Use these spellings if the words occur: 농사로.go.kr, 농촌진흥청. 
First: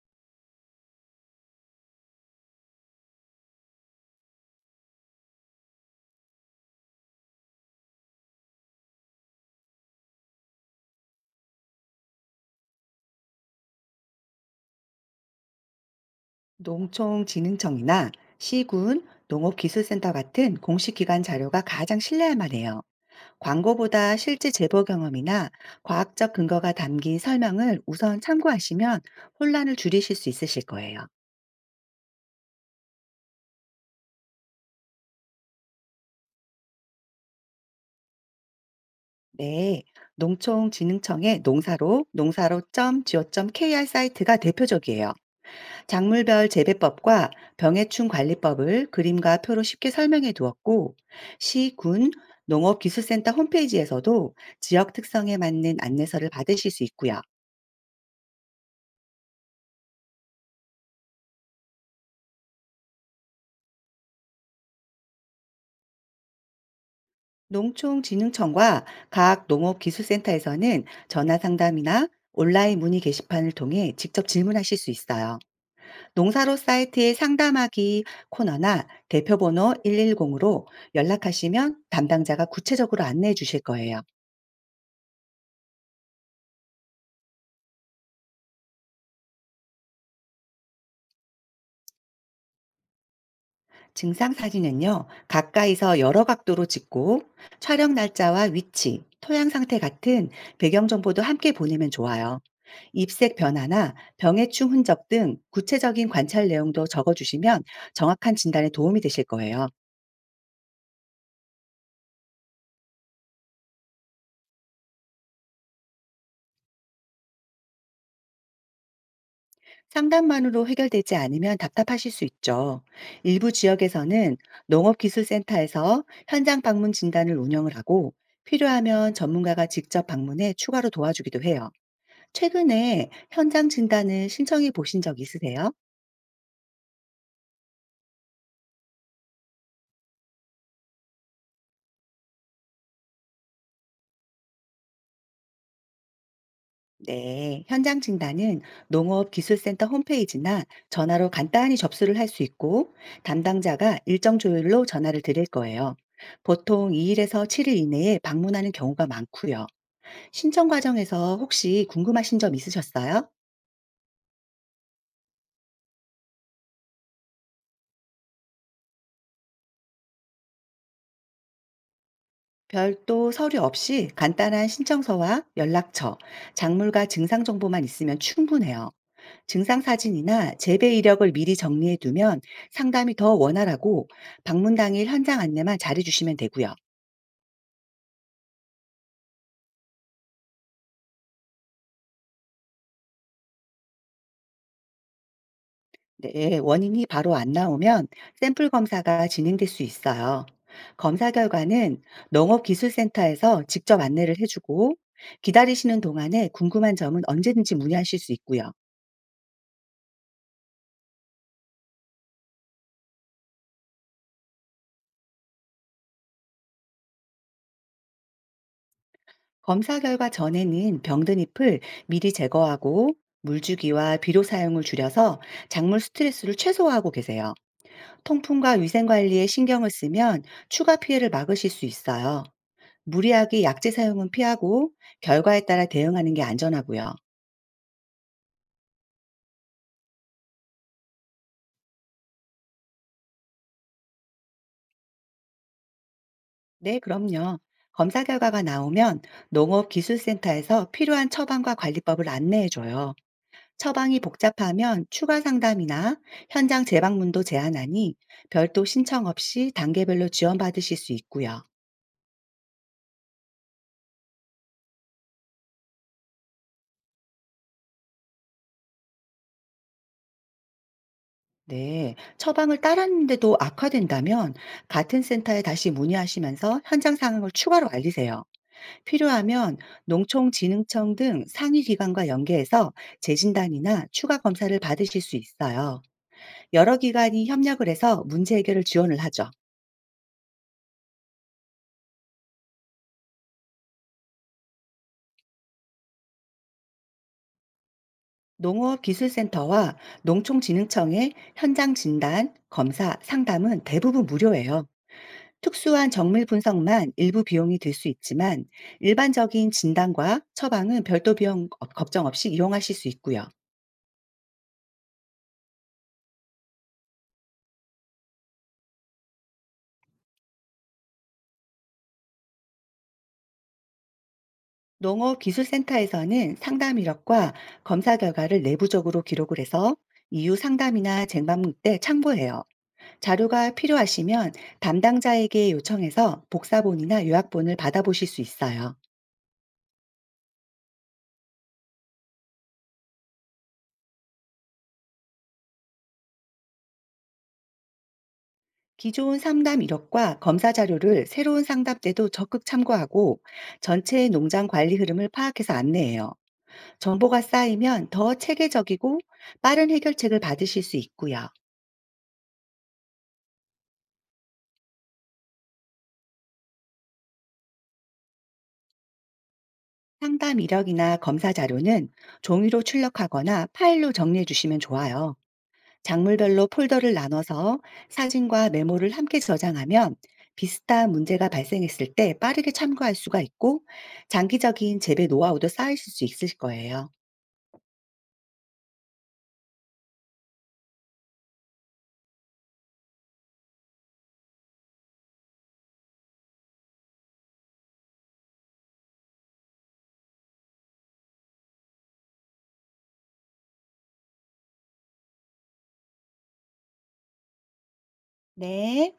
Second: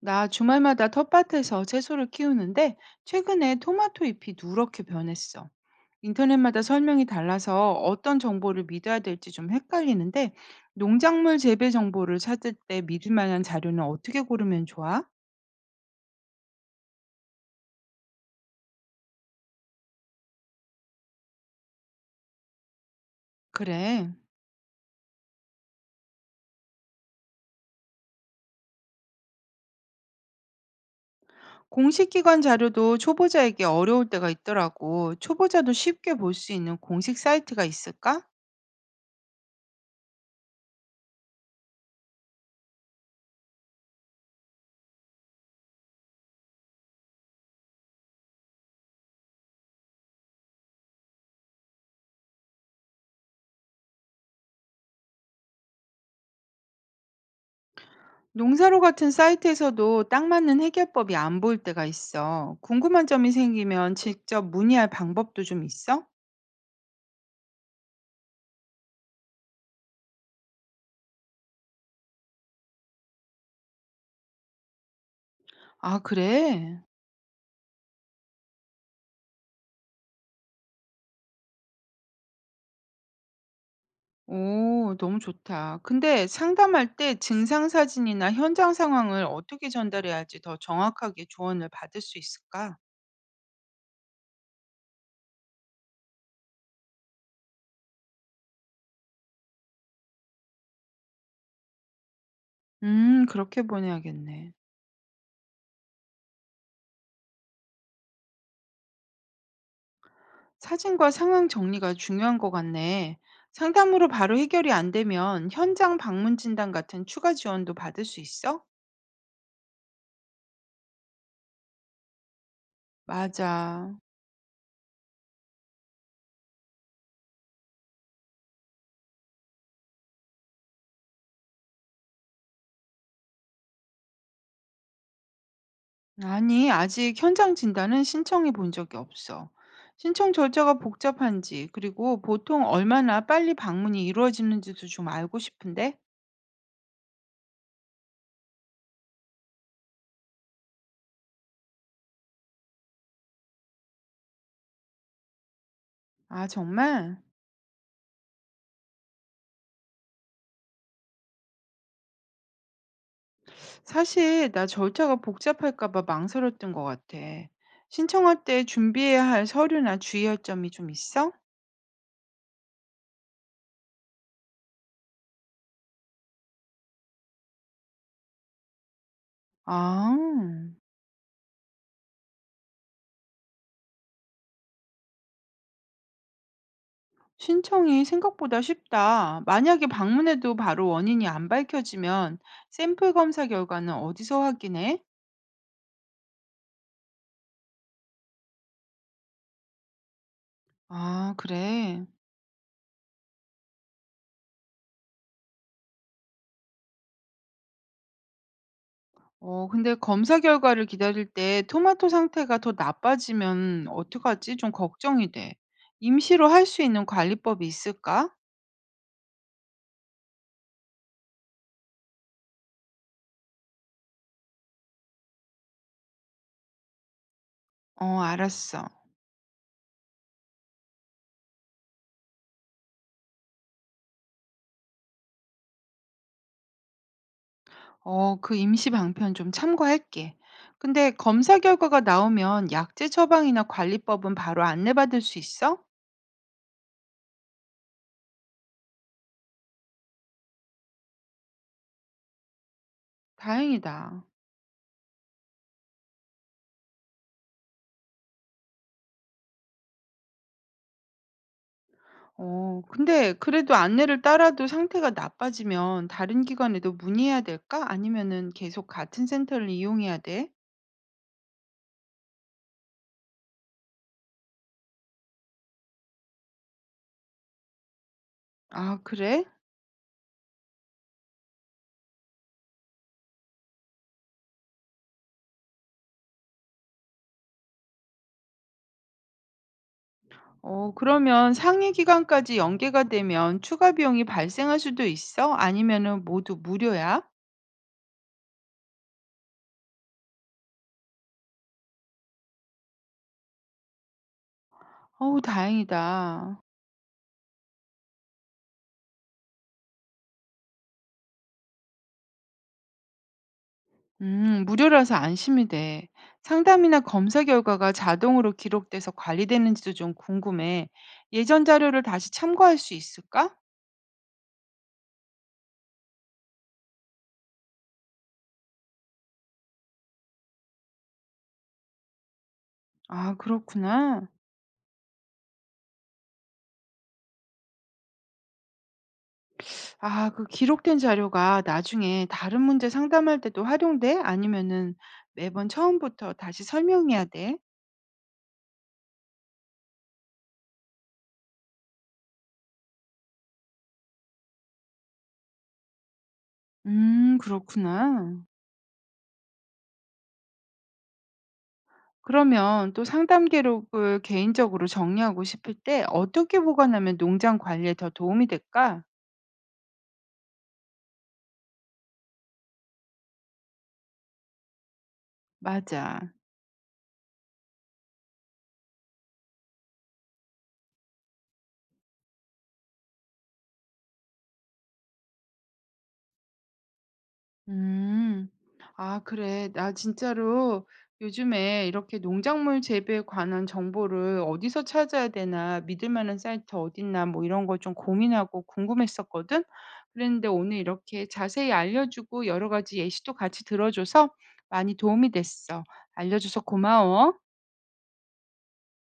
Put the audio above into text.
나 주말마다 텃밭에서 채소를 키우는데 최근에 토마토 잎이 누렇게 변했어. 인터넷마다 설명이 달라서 어떤 정보를 믿어야 될지 좀 헷갈리는데 농작물 재배 정보를 찾을 때 믿을 만한 자료는 어떻게 고르면 좋아? 농촌진흥청이나 시군, 농업기술센터 같은 공식 기관 자료가 가장 신뢰할 만해요. 그래. 광고보다 실제 제보 경험이나 과학적 근거가 담긴 설명을 우선 참고하시면 혼란을 줄이실 수 있으실 거예요. 공식 기관 자료도 초보자에게 어려울 때가 있더라고. 초보자도 쉽게 볼 수 있는 공식 사이트가 있을까? 네, 농촌진흥청의 농사로 농사로.go.kr 사이트가 대표적이에요. 작물별 재배법과 병해충 관리법을 그림과 표로 쉽게 설명해 두었고, 시, 군, 농업기술센터 홈페이지에서도 지역 특성에 맞는 안내서를 받으실 수 있고요. 농사로 같은 사이트에서도 딱 맞는 해결법이 안 보일 때가 있어. 궁금한 점이 생기면 직접 문의할 방법도 좀 있어? 농촌진흥청과 각 농업기술센터에서는 전화 상담이나 온라인 문의 게시판을 통해 직접 질문하실 수 있어요. 아, 농사로 그래? 사이트의 상담하기 코너나 대표번호 110으로 연락하시면 담당자가 구체적으로 안내해 주실 거예요. 오, 너무 좋다. 근데 상담할 때 증상 사진이나 현장 상황을 어떻게 전달해야 할지 더 정확하게 조언을 받을 수 있을까? 증상 사진은요, 가까이서 여러 각도로 찍고 촬영 날짜와 위치, 토양 상태 같은 배경 정보도 함께 보내면 좋아요. 입색 그렇게 변화나 보내야겠네. 병해충 흔적 등 구체적인 관찰 내용도 적어주시면 정확한 진단에 도움이 되실 거예요. 사진과 상황 정리가 중요한 것 같네. 상담으로 바로 해결이 안 되면 현장 방문 진단 같은 추가 지원도 받을 수 있어? 상담만으로 해결되지 않으면 답답하실 수 있죠. 일부 맞아. 지역에서는 농업기술센터에서 현장 방문 진단을 운영을 하고 필요하면 전문가가 직접 방문해 추가로 도와주기도 해요. 최근에 현장 진단을 신청해 보신 적 있으세요? 아니, 아직 현장 진단은 신청해 본 적이 없어. 신청 절차가 복잡한지, 그리고 보통 얼마나 빨리 방문이 이루어지는지도 좀 알고 싶은데? 네, 현장 진단은 농업기술센터 홈페이지나 전화로 간단히 접수를 할 수 있고 담당자가 일정 조율로 전화를 드릴 거예요. 아, 보통 정말? 2일에서 7일 이내에 방문하는 경우가 많고요. 신청 과정에서 혹시 궁금하신 점 있으셨어요? 사실 나 절차가 복잡할까 봐 망설였던 것 같아. 신청할 때 준비해야 할 서류나 주의할 점이 좀 있어? 별도 서류 없이 간단한 신청서와 연락처, 작물과 증상 정보만 있으면 충분해요. 증상 아, 사진이나 재배 이력을 미리 정리해 두면 상담이 더 원활하고 방문 당일 현장 안내만 잘해 주시면 되고요. 신청이 생각보다 쉽다. 만약에 방문해도 바로 원인이 안 밝혀지면 샘플 검사 결과는 어디서 확인해? 네, 원인이 바로 안 나오면 샘플 검사가 진행될 수 있어요. 검사 아, 결과는 그래. 농업기술센터에서 직접 안내를 해주고 기다리시는 동안에 궁금한 점은 언제든지 문의하실 수 있고요. 어, 근데 검사 결과를 기다릴 때 토마토 상태가 더 나빠지면 어떡하지? 좀 걱정이 돼. 임시로 할 수 있는 관리법이 있을까? 검사 결과 전에는 병든 잎을 미리 제거하고 물주기와 비료 사용을 줄여서 작물 스트레스를 최소화하고 계세요. 어, 통풍과 알았어. 위생 관리에 신경을 쓰면 추가 피해를 막으실 수 있어요. 무리하게 약제 사용은 피하고 결과에 따라 대응하는 게 안전하고요. 어, 그 임시 방편 좀 참고할게. 근데 검사 결과가 나오면 약제 처방이나 관리법은 바로 안내받을 수 있어? 네, 그럼요. 검사 결과가 나오면 농업기술센터에서 필요한 처방과 관리법을 안내해줘요. 처방이 다행이다. 복잡하면 추가 상담이나 현장 재방문도 제한하니 별도 신청 없이 단계별로 지원받으실 수 있고요. 어, 근데 그래도 안내를 따라도 상태가 나빠지면 다른 기관에도 문의해야 될까? 아니면은 계속 같은 센터를 이용해야 돼? 네, 처방을 따랐는데도 악화된다면 같은 센터에 다시 문의하시면서 현장 상황을 추가로 알리세요. 아, 그래? 필요하면 농촌진흥청 등 상위 기관과 연계해서 재진단이나 추가 검사를 받으실 수 있어요. 여러 기관이 협력을 해서 문제 해결을 지원을 하죠. 어, 그러면 상해 기간까지 연계가 되면 추가 비용이 발생할 수도 있어? 아니면은 모두 무료야? 농업기술센터와 농촌진흥청의 현장 진단, 검사, 상담은 대부분 무료예요. 어우, 특수한 정밀 다행이다. 분석만 일부 비용이 들 수 있지만 일반적인 진단과 처방은 별도 비용 걱정 없이 이용하실 수 있고요. 무료라서 안심이 돼. 상담이나 검사 결과가 자동으로 기록돼서 관리되는지도 좀 궁금해. 예전 자료를 다시 참고할 수 있을까? 농업기술센터에서는 상담 이력과 검사 결과를 내부적으로 기록을 해서 이후 상담이나 쟁반 때 참고해요. 아, 자료가 그렇구나. 필요하시면 담당자에게 요청해서 복사본이나 요약본을 받아보실 수 있어요. 아, 그 기록된 자료가 나중에 다른 문제 상담할 때도 활용돼? 아니면은 매번 처음부터 다시 설명해야 돼? 기존 상담 이력과 검사 자료를 새로운 상담 때도 적극 참고하고 전체 농장 관리 흐름을 파악해서 안내해요. 정보가 쌓이면 더 그렇구나. 체계적이고 빠른 해결책을 받으실 수 있고요. 그러면 또 상담 기록을 개인적으로 정리하고 싶을 때 어떻게 보관하면 농장 관리에 더 도움이 될까? 상담 이력이나 검사 자료는 종이로 출력하거나 파일로 정리해 주시면 좋아요. 맞아. 작물별로 폴더를 나눠서 사진과 메모를 함께 저장하면 비슷한 문제가 발생했을 때 빠르게 참고할 수가 있고 장기적인 재배 노하우도 쌓이실 수 있을 거예요. 음. 아, 그래. 나 진짜로 요즘에 이렇게 농작물 재배에 관한 정보를 어디서 찾아야 되나, 믿을 만한 사이트 어딨나, 뭐 이런 거 좀 고민하고 궁금했었거든. 그랬는데 오늘 이렇게 자세히 알려주고 여러 가지 예시도 같이 들어줘서 많이 도움이 됐어. 알려줘서 고마워. 네.